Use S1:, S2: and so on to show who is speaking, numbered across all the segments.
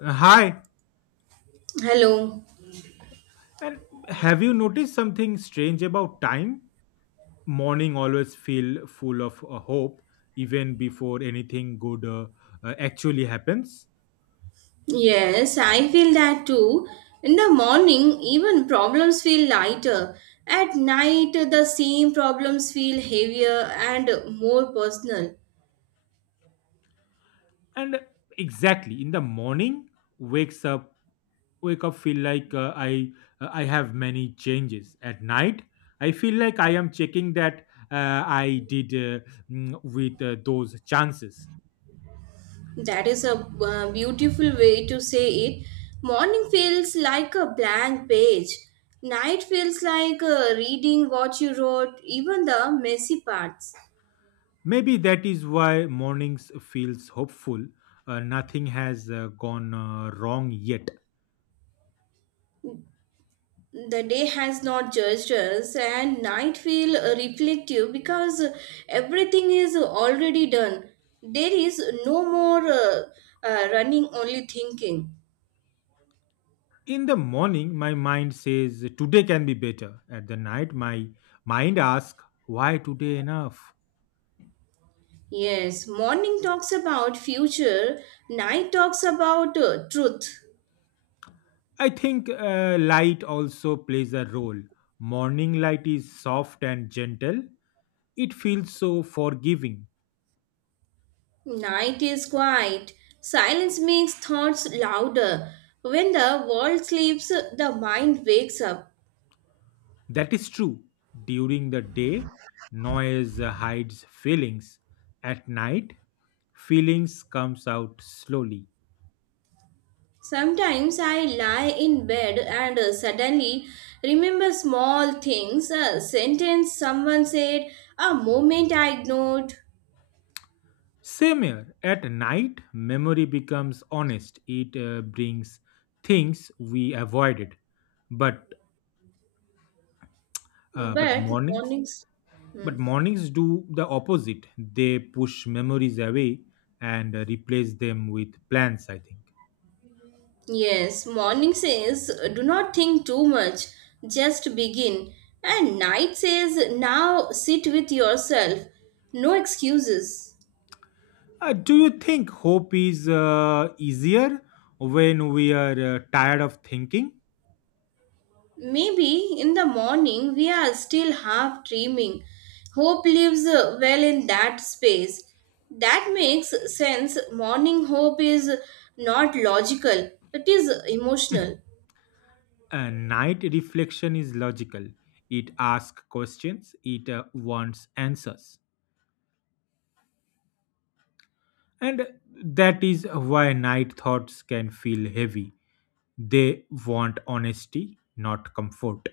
S1: Hi,
S2: Hello.
S1: and have you noticed something strange about time? Morning always feel full of hope, even before anything good actually happens.
S2: Yes, I feel that too. In the morning, even problems feel lighter. At night, the same problems feel heavier and more personal.
S1: And exactly in the morning, wakes up, wake up feel like I have many changes. At night, I feel like I am checking that I did with those chances.
S2: That is a beautiful way to say it. Morning feels like a blank page. Night feels like reading what you wrote, even the messy parts.
S1: Maybe that is why mornings feels hopeful. Nothing has gone wrong yet.
S2: The day has not judged us, and night feel reflective because everything is already done. There is no more running, only thinking.
S1: In the morning, my mind says today can be better. At the night, my mind asks why today enough.
S2: Yes, morning talks about future. Night talks about truth.
S1: I think light also plays a role. Morning light is soft and gentle. It feels so forgiving.
S2: Night is quiet. Silence makes thoughts louder. When the world sleeps, the mind wakes up.
S1: That is true. During the day, noise hides feelings. At night, feelings comes out slowly.
S2: Sometimes I lie in bed and suddenly remember small things, a sentence someone said, a moment I ignored.
S1: Same here. At night, memory becomes honest. It brings things we avoided. But uh, but
S2: But
S1: mornings,
S2: mornings. Hmm.
S1: but mornings do the opposite. They push memories away and replace them with plans. I think.
S2: Yes, morning says, do not think too much, just begin. And night says, now sit with yourself. No excuses.
S1: Do you think hope is easier when we are tired of thinking?
S2: Maybe in the morning we are still half dreaming. Hope lives well in that space. That makes sense. Morning hope is not logical, it is emotional.
S1: Night reflection is logical. It asks questions, it wants answers. And that is why night thoughts can feel heavy. They want honesty, not comfort.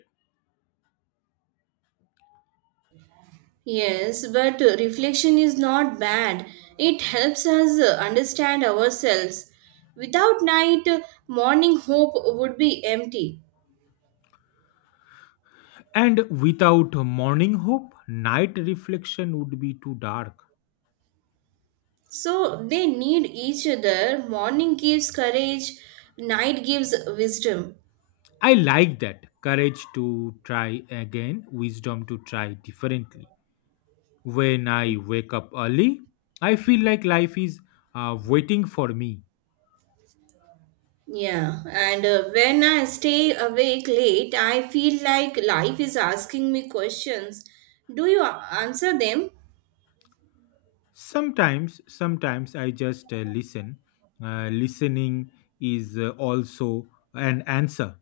S2: Yes, but reflection is not bad. It helps us understand ourselves. Without night, morning hope would be empty.
S1: And without morning hope, night reflection would be too dark.
S2: So they need each other. Morning gives courage, night gives wisdom.
S1: I like that. Courage to try again, wisdom to try differently. When I wake up early, I feel like life is waiting for me.
S2: Yeah, and when I stay awake late, I feel like life is asking me questions. Do you answer them?
S1: Sometimes I just listen. Listening is also an answer.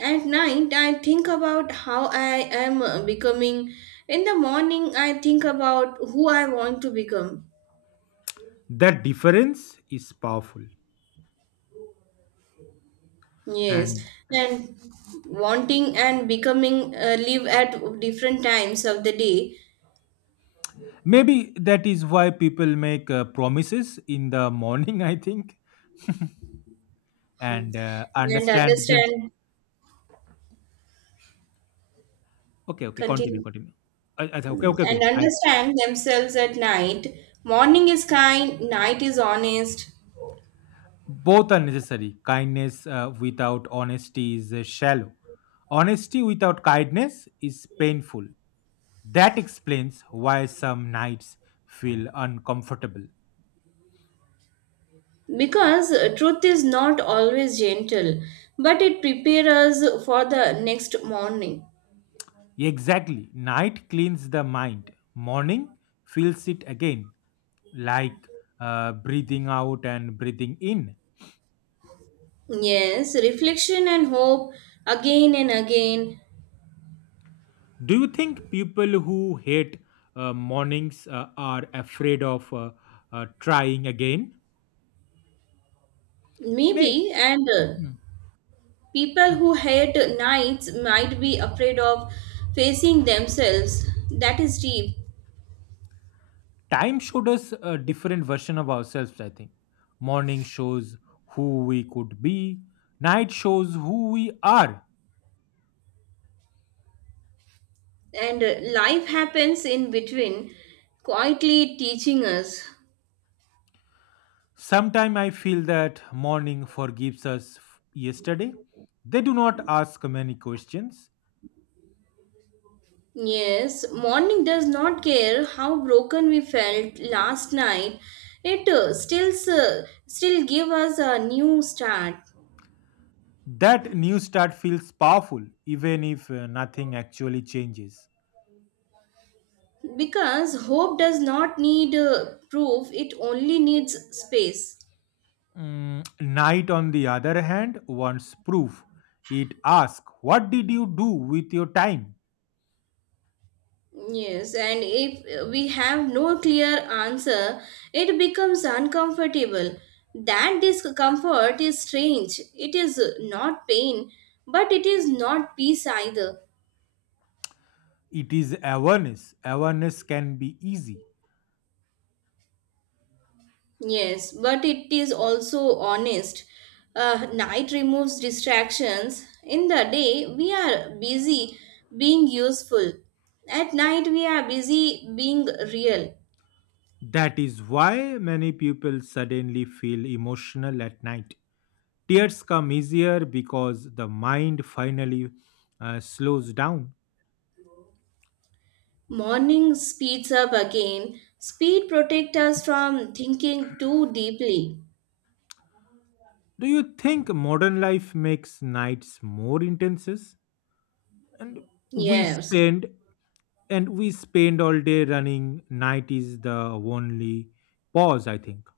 S2: At night, I think about how I am becoming. In the morning, I think about who I want to become.
S1: That difference is powerful.
S2: Yes,
S1: And
S2: and wanting and becoming live at different times of the day.
S1: maybe that is why people make promises in the morning, I think,
S2: Hmm.
S1: and
S2: And
S1: understand them.
S2: understand,
S1: Okay, okay, continue,
S2: continue.
S1: continue. Okay,
S2: Mm,
S1: okay,
S2: and
S1: okay. I.
S2: understand themselves at night. Morning is kind, night is honest.
S1: Both are necessary. Kindness without honesty is shallow. Honesty without kindness is painful. That explains why some nights feel uncomfortable.
S2: Because truth is not always gentle, but it prepares us for the next morning.
S1: Exactly. Night cleans the mind, morning fills it again, like breathing out and breathing in.
S2: Yes, reflection and hope again and again.
S1: Do you think people who hate mornings are afraid of trying again? May.
S2: Maybe, and people who hate nights might be afraid of facing themselves. That is deep.
S1: Time showed us a different version of ourselves, I think. Morning shows who we could be. Night shows who we are.
S2: And life happens in between, quietly teaching us.
S1: Sometimes I feel that morning forgives us yesterday. They do not ask many questions.
S2: Yes, morning does not care how broken we felt last night. It still give us a new start,
S1: That new start feels powerful even if nothing actually changes.
S2: because hope does not need proof. It only needs space.
S1: Night on the other hand wants proof. It asks what did you do with your time.
S2: Yes, and if we have no clear answer, it becomes uncomfortable. That discomfort is strange. It is not pain, but it is not peace either.
S1: It is awareness. Awareness can be easy.
S2: Yes, but it is also honest. Night removes distractions. In the day, we are busy being useful. At night, we are busy being real.
S1: That is why many people suddenly feel emotional at night. Tears come easier because the mind finally slows down.
S2: Morning speeds up again. Speed protects us from thinking too deeply.
S1: Do you think modern life makes nights more intense? And we
S2: Yes.
S1: spend and we spend all day running. Night is the only pause, I think.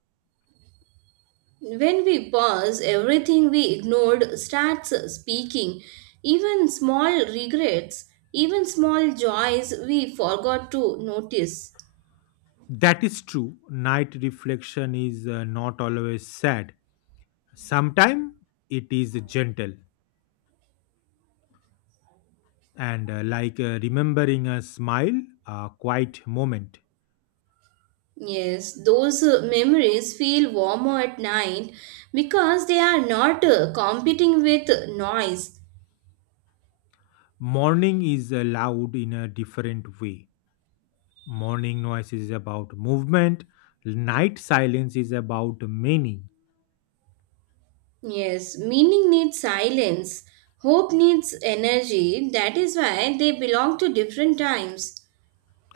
S2: When we pause, everything we ignored starts speaking. Even small regrets, even small joys we forgot to notice.
S1: That is true. Night reflection is not always sad. Sometimes it is gentle and like remembering a smile, a quiet moment.
S2: Yes, those memories feel warmer at night because they are not competing with noise.
S1: Morning is loud in a different way. Morning noise is about movement, night silence is about meaning.
S2: Yes, meaning needs silence, hope needs energy. That is why they belong to different times.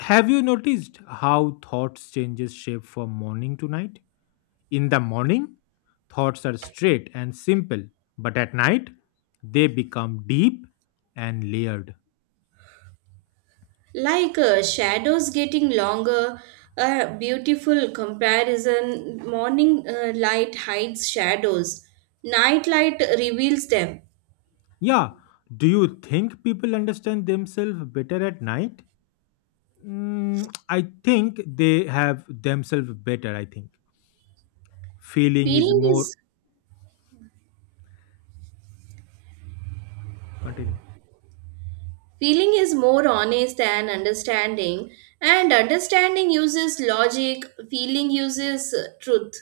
S1: Have you noticed how thoughts changes shape from morning to night? In the morning, thoughts are straight and simple, but at night, they become deep and layered.
S2: Like shadows getting longer, a beautiful comparison. Morning light hides shadows, night light reveals them.
S1: Yeah. Do you think people understand themselves better at night? I think they have themselves better. I think feeling is
S2: Feeling
S1: more.
S2: is
S1: Continue.
S2: Feeling is more honest than understanding, and understanding uses logic, feeling uses truth.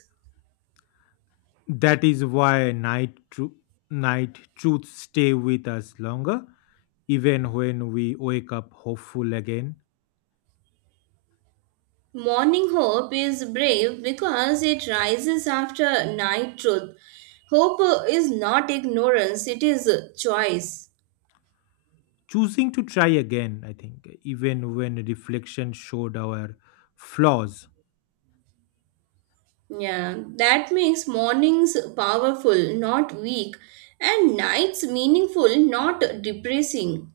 S1: That is why night truths stay with us longer, even when we wake up hopeful again.
S2: Morning hope is brave because it rises after night truth. Hope is not ignorance, it is choice.
S1: Choosing to try again, I think, even when reflection showed our flaws.
S2: Yeah, that makes mornings powerful, not weak, and nights meaningful, not depressing.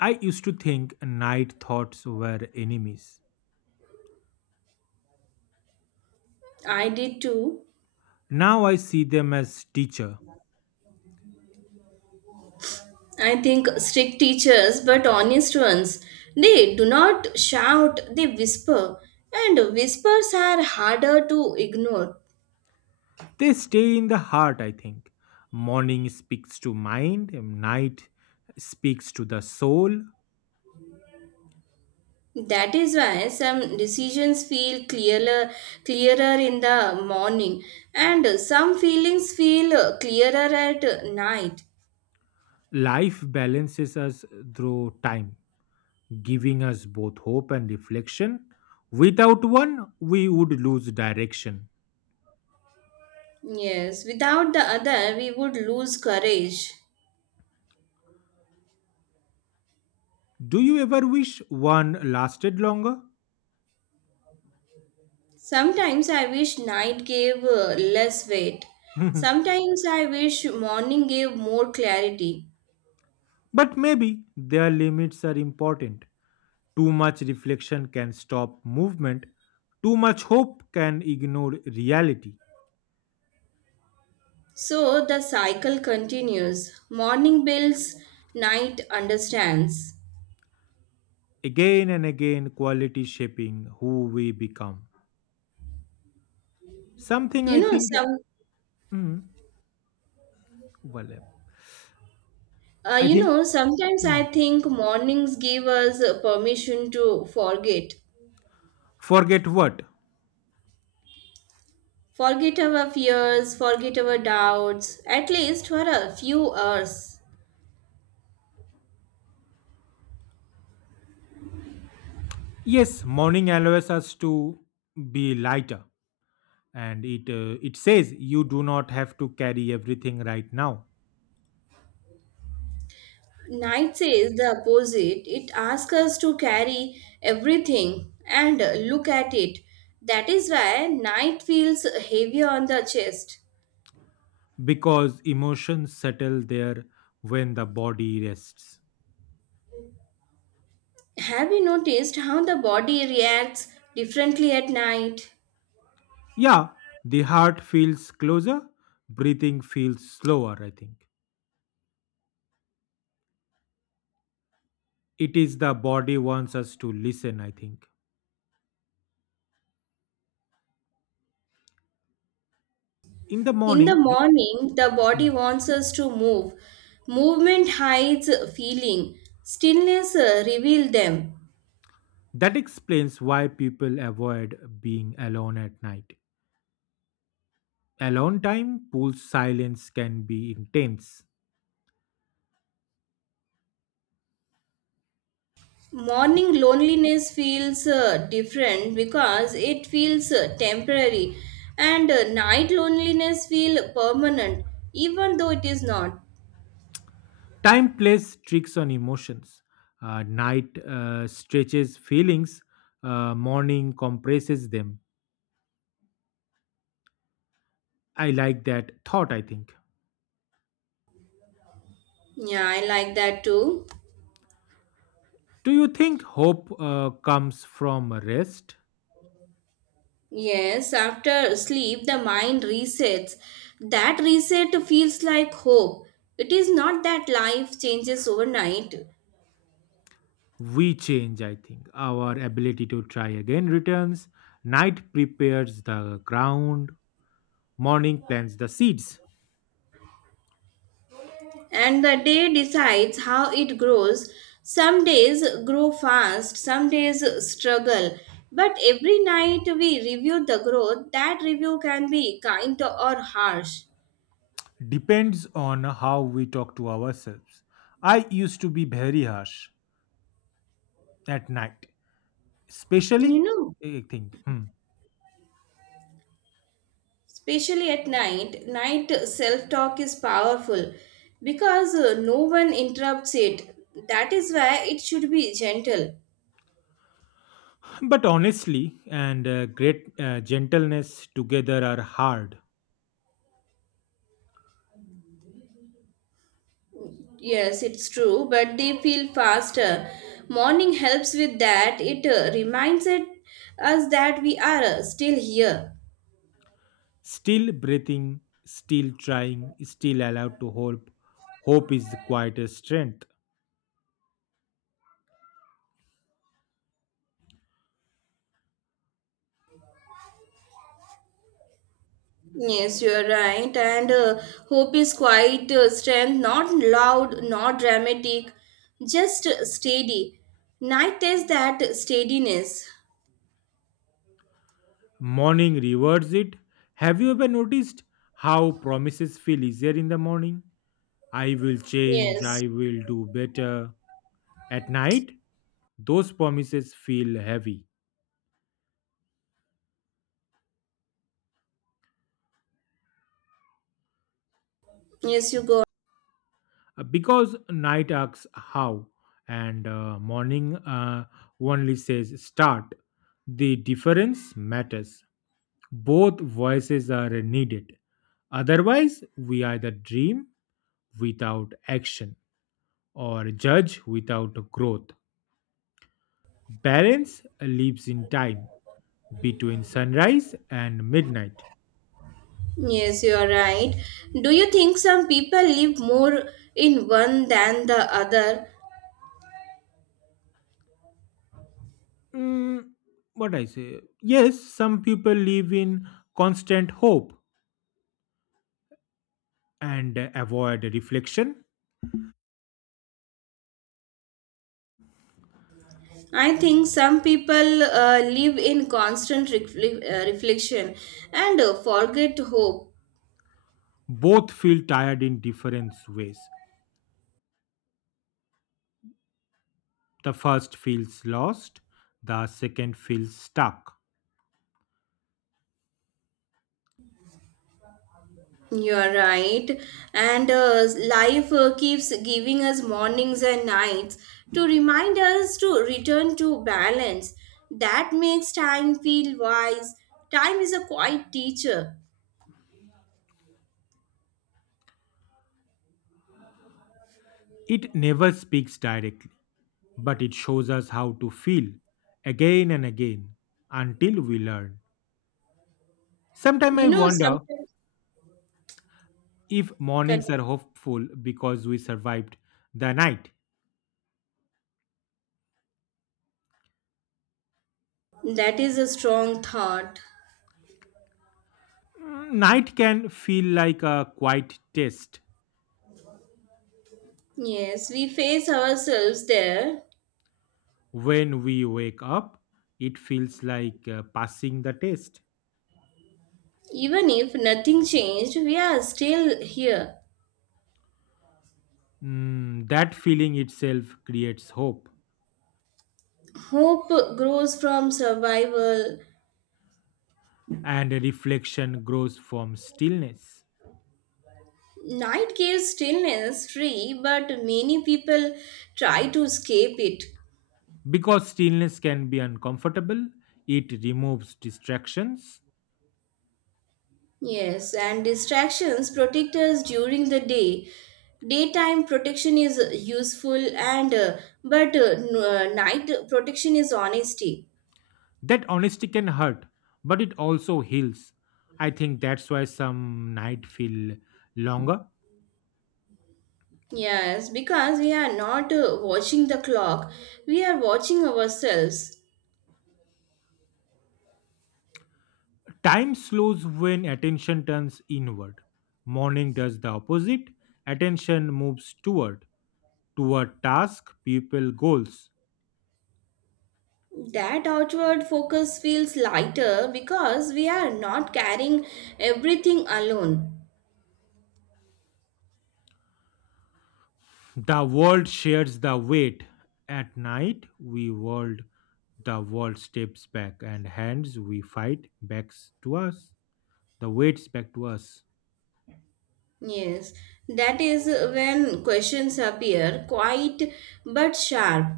S1: I used to think night thoughts were enemies.
S2: I did too.
S1: Now I see them as teacher.
S2: I think strict teachers, but honest ones, they do not shout, they whisper, and whispers are harder to ignore.
S1: They stay in the heart, I think. Morning speaks to mind, night speaks to the soul.
S2: That is why some decisions feel clearer, in the morning, and some feelings feel clearer at night.
S1: Life balances us through time, giving us both hope and reflection. Without one, we would lose direction.
S2: Yes, without the other, we would lose courage.
S1: Do you ever wish one lasted longer?
S2: Sometimes I wish night gave less weight. Sometimes I wish morning gave more clarity.
S1: But maybe their limits are important. Too much reflection can stop movement. Too much hope can ignore reality.
S2: So the cycle continues. Morning builds, night understands.
S1: Again and again, quality shaping who we become. Something
S2: You
S1: I
S2: know
S1: think,
S2: some
S1: mm, overlap.
S2: uh,
S1: I
S2: you
S1: think,
S2: know sometimes I
S1: mm,
S2: think mornings give us permission to forget.
S1: forget what?
S2: Forget our fears, forget our doubts, at least for a few hours.
S1: Yes, morning allows us to be lighter, and it says you do not have to carry everything right now
S2: Night says the opposite. It asks us to carry everything and look at it. That is why night feels heavier on the chest.
S1: because emotions settle there when the body rests.
S2: Have you noticed how the body reacts differently at night?
S1: Yeah, the heart feels closer, breathing feels slower, I think. It is the body wants us to listen, I think. In the
S2: In the
S1: morning,
S2: morning, the body
S1: mm,
S2: wants us to move. Movement hides feeling. Stillness reveal them.
S1: that explains why people avoid being alone at night. Alone time pulls silence can be intense.
S2: Morning loneliness feels different because it feels temporary, and night loneliness feels permanent even though it is not.
S1: Time plays tricks on emotions. Night stretches feelings, morning compresses them. I like that thought, I think.
S2: Yeah, I like that too.
S1: Do you think hope comes from rest?
S2: Yes, after sleep, the mind resets. That reset feels like hope. It is not that life changes overnight,
S1: We change, I think. Our ability to try again returns. Night prepares the ground. Morning plants the seeds.
S2: and the day decides how it grows. Some days grow fast, some days struggle. But every night we review the growth. That review can be kind or harsh.
S1: Depends on how we talk to ourselves. I used to be very harsh at night,
S2: You
S1: especially,
S2: know,
S1: I think. Hmm.
S2: especially at night, self talk is powerful because no one interrupts it. That is why it should be gentle.
S1: But honestly, and great gentleness together are hard.
S2: Yes, it's true, but they feel faster. Morning helps with that. It reminds us that we are still here.
S1: Still breathing, still trying, still allowed to hope. Hope is the quietest strength.
S2: Yes, you are right, and hope is quite strength, not loud, not dramatic, just steady. Night is that steadiness.
S1: Morning rewards it. Have you ever noticed how promises feel easier in the morning? I will change,
S2: Yes.
S1: I will do better. At night, those promises feel heavy
S2: Yes, you go.
S1: because night asks how, and morning only says start. The difference matters. Both voices are needed. Otherwise, we either dream without action or judge without growth. Balance lives in time between sunrise and midnight.
S2: Yes, you are right. Do you think some people live more in one than the other?
S1: Mm, what I say? Yes, some people live in constant hope and avoid reflection.
S2: I think some people live in constant reflection and forget hope.
S1: Both feel tired in different ways. The first feels lost, the second feels stuck.
S2: You are right. And life keeps giving us mornings and nights to remind us to return to balance. That makes time feel wise. Time is a quiet teacher.
S1: It never speaks directly but it shows us how to feel again and again until we learn. Sometimes
S2: You
S1: I
S2: know,
S1: wonder
S2: sometimes.
S1: if mornings are
S2: Continue.
S1: hopeful because we survived the night.
S2: That is a strong thought.
S1: Night can feel like a quiet test.
S2: Yes, we face ourselves there.
S1: When we wake up, it feels like passing the test.
S2: Even if nothing changed, we are still here.
S1: That feeling itself creates hope,
S2: Hope grows from survival.
S1: and reflection grows from stillness.
S2: Night gives stillness free, but many people try to escape it.
S1: Because stillness can be uncomfortable, it removes distractions.
S2: Yes, and distractions protect us during the day. Daytime protection is useful, and but n- night protection is honesty.
S1: That honesty can hurt, but it also heals. I think that's why some nights feel longer.
S2: Yes, because we are not watching the clock, we are watching ourselves.
S1: Time slows when attention turns inward. Morning does the opposite. Attention moves toward task, people, goals.
S2: That outward focus feels lighter because we are not carrying everything alone.
S1: The world shares the weight. At night, the world steps back, and hands we fight backs to us. The weights back to us.
S2: Yes, that is when questions appear, quite but sharp.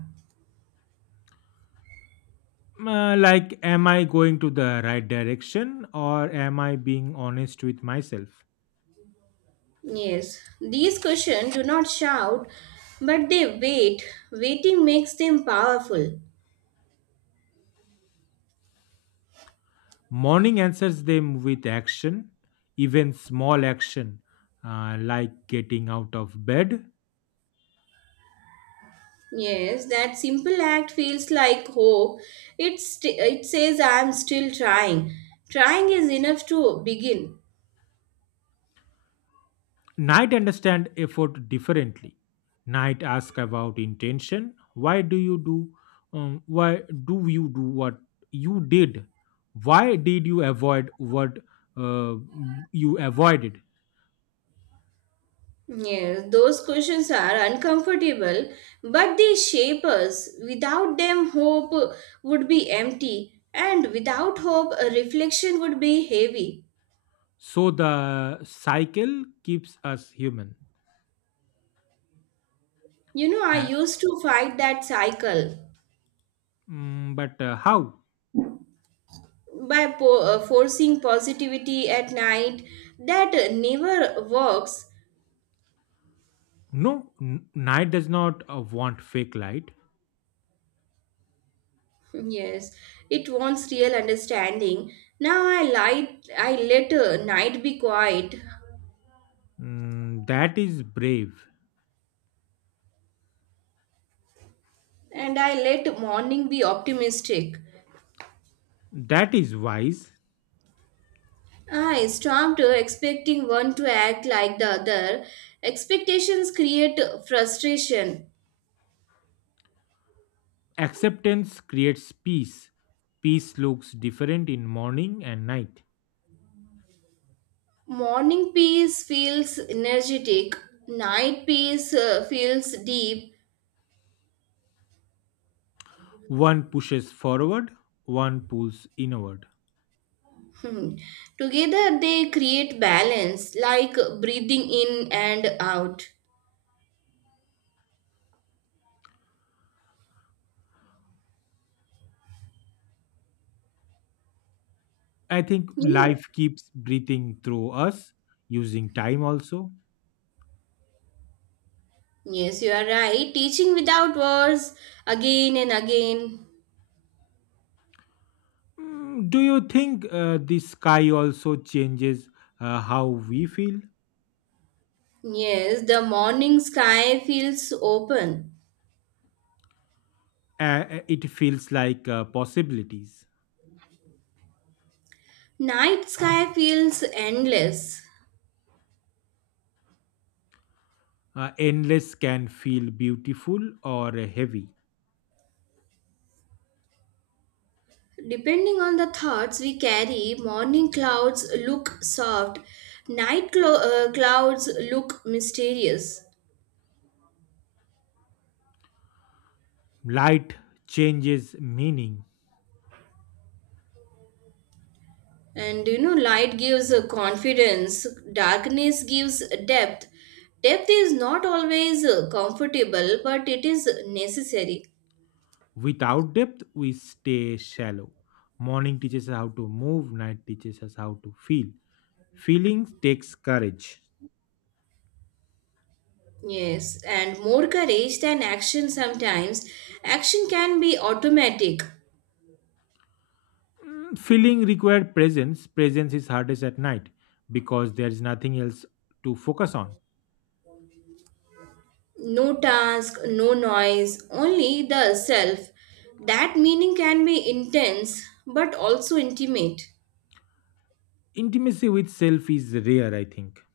S1: Like, am I going to the right direction or am I being honest with myself?
S2: Yes, these questions do not shout, but they wait. Waiting makes them powerful.
S1: Morning answers them with action, even small action, like getting out of bed.
S2: Yes, that simple act feels like hope. It says I'm still trying. Trying is enough to begin.
S1: Night understand effort differently. Night ask about intention. Why do you do? Why do you do what you did? Why did you avoid what uh, you avoided?
S2: Yes, those questions are uncomfortable, but they shape us. Without them, hope would be empty, and without hope, a reflection would be heavy.
S1: So the cycle keeps us human.
S2: You know, I
S1: Uh,
S2: used to fight that cycle
S1: but how?
S2: by forcing positivity at night. That never works.
S1: No, night does not want fake light.
S2: Yes, it wants real understanding. Now I let night be quiet,
S1: That is brave.
S2: and I let morning be optimistic.
S1: That is wise.
S2: I stopped expecting one to act like the other. Expectations create frustration.
S1: Acceptance creates peace. Peace looks different in morning and night.
S2: Morning peace feels energetic. Night peace feels deep.
S1: One pushes forward, one pulls inward.
S2: Hmm. Together they create balance, like breathing in and out.
S1: I think
S2: You know.
S1: life keeps breathing through us using time also.
S2: Yes, you are right. Teaching without words again and again.
S1: Do you think the sky also changes how we feel?
S2: Yes, the morning sky feels open.
S1: It feels like possibilities.
S2: Night sky feels endless.
S1: Endless can feel beautiful or heavy.
S2: Depending on the thoughts we carry, morning clouds look soft, night clouds look mysterious.
S1: Light changes meaning.
S2: And you know, light gives confidence, darkness gives depth. Depth is not always comfortable, but it is necessary.
S1: Without depth, we stay shallow. Morning teaches us how to move, night teaches us how to feel. Feeling takes courage.
S2: Yes, and more courage than action sometimes. Action can be automatic.
S1: Feeling requires presence. Presence is hardest at night because there is nothing else to focus on.
S2: No task, no noise, only the self. That meaning can be intense but also intimate.
S1: Intimacy with self is rare, I think.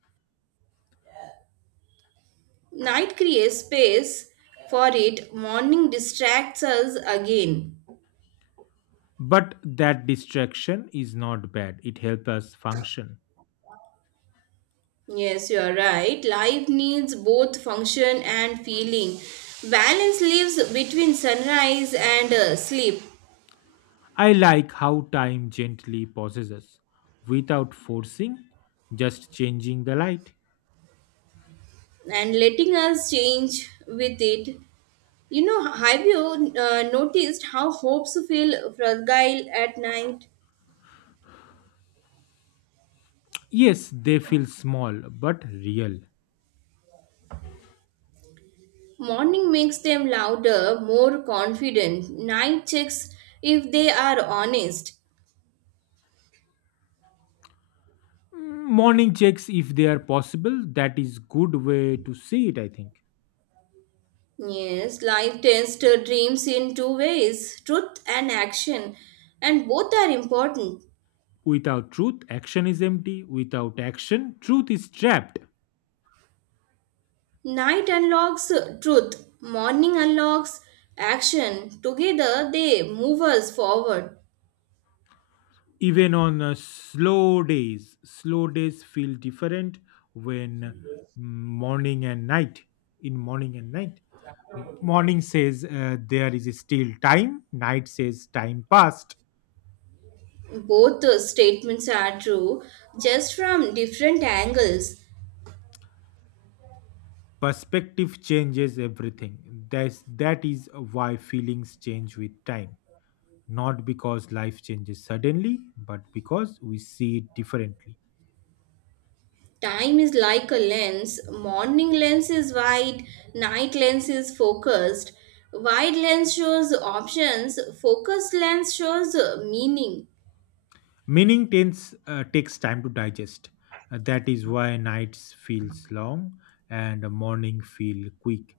S2: Night creates space for it, morning distracts us again.
S1: But that distraction is not bad. It helps us function.
S2: Yes, you are right. Life needs both function and feeling. Balance lives between sunrise and sleep.
S1: I like how time gently pauses us without forcing, just changing the light.
S2: And letting us change with it. You know, have you noticed how hopes feel fragile at night?
S1: Yes, they feel small but real.
S2: Morning makes them louder, more confident. Night checks if they are honest.
S1: Morning checks, if they are possible, that is good way to see it, I think.
S2: Yes, life tests dreams in two ways, truth and action, and both are important.
S1: Without truth, action is empty. Without action, truth is trapped.
S2: Night unlocks truth, morning unlocks action. Together, they move us forward.
S1: Even on slow days, feel different when morning and night in morning and night, morning says there is still time. Night says time passed.
S2: Both statements are true, just from different angles.
S1: Perspective changes everything. That is why feelings change with time, not because life changes suddenly but because we see it differently.
S2: Time is like a lens. Morning lens is wide, night lens is focused. Wide lens shows options, focused lens shows meaning.
S1: Meaning takes time to digest. That is why nights feels long and morning feel quick.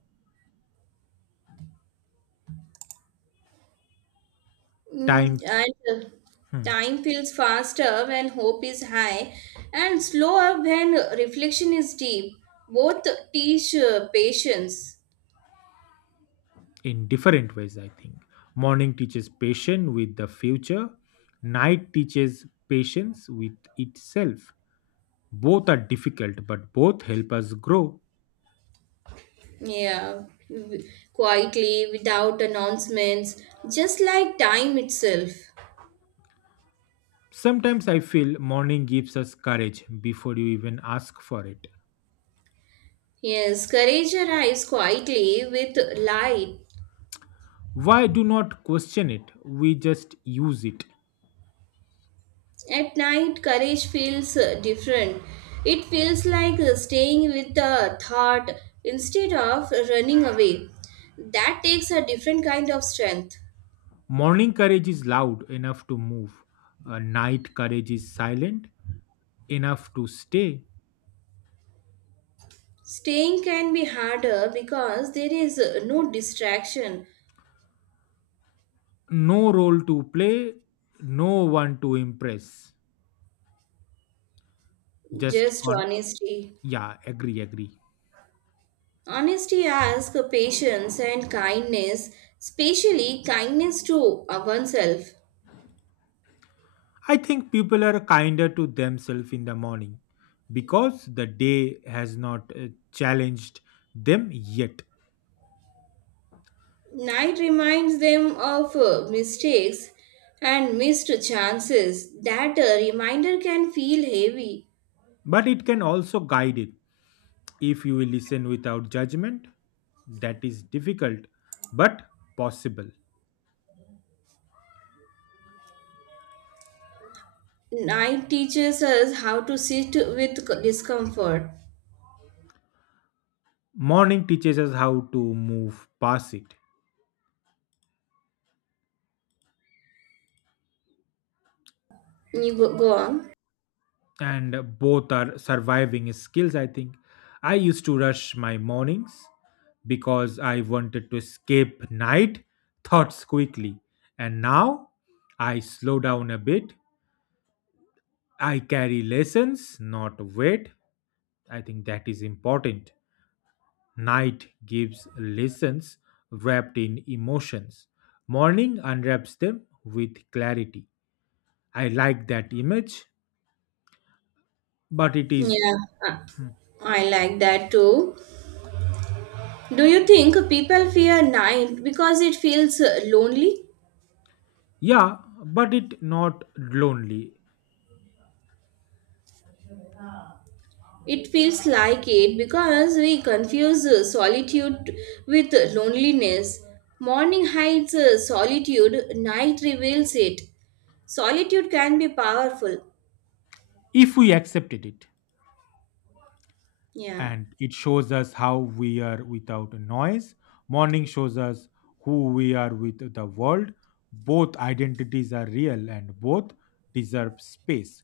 S2: Mm,
S1: Time
S2: and uh,
S1: hmm,
S2: time feels faster when hope is high and slower when reflection is deep. Both teach patience.
S1: in different ways, I think. Morning teaches patience with the future. Night teaches patience with itself. Both are difficult, but both help us grow.
S2: Yeah, w- quietly, without announcements, just like time itself.
S1: Sometimes I feel morning gives us courage before you even ask for it.
S2: Yes, courage arrives quietly with light.
S1: Why do not question it? We just use it.
S2: At night, courage feels different. It feels like staying with the thought instead of running away. That takes a different kind of strength.
S1: Morning courage is loud enough to move. Night courage is silent enough to stay.
S2: Staying can be harder because there is no distraction,
S1: No role to play, no one to impress. Just
S2: just
S1: on,
S2: honesty.
S1: yeah, agree, agree.
S2: Honesty asks patience and kindness, especially kindness to oneself.
S1: I think people are kinder to themselves in the morning because the day has not challenged them yet.
S2: Night reminds them of mistakes and missed chances. That reminder can feel heavy.
S1: But it can also guide it if you will listen without judgment. That is difficult but possible.
S2: Night teaches us how to sit with discomfort.
S1: Morning teaches us how to move past it,
S2: You go, go on.
S1: and both are surviving skills, I think. I used to rush my mornings because I wanted to escape night thoughts quickly, and now I slow down a bit. I carry lessons, not weight. I think that is important. Night gives lessons wrapped in emotions, morning unwraps them with clarity. I like that image but it is.
S2: Yeah, I I like that too. Do you think people fear night because it feels lonely?
S1: Yeah, but it not lonely
S2: It feels like it because we confuse solitude with loneliness. Morning hides solitude, night reveals it. Solitude can be powerful.
S1: if we accepted it,
S2: Yeah.
S1: and it shows us how we are without noise. Morning shows us who we are with the world. Both identities are real and both deserve space.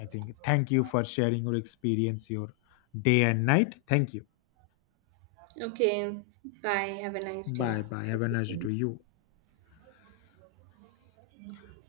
S1: I think, thank you for sharing your experience, your day and night. Thank you.
S2: Okay. Bye. Have a nice day.
S1: Bye bye. Have
S2: Thank
S1: a
S2: you
S1: nice
S2: so
S1: day to
S2: much.
S1: you.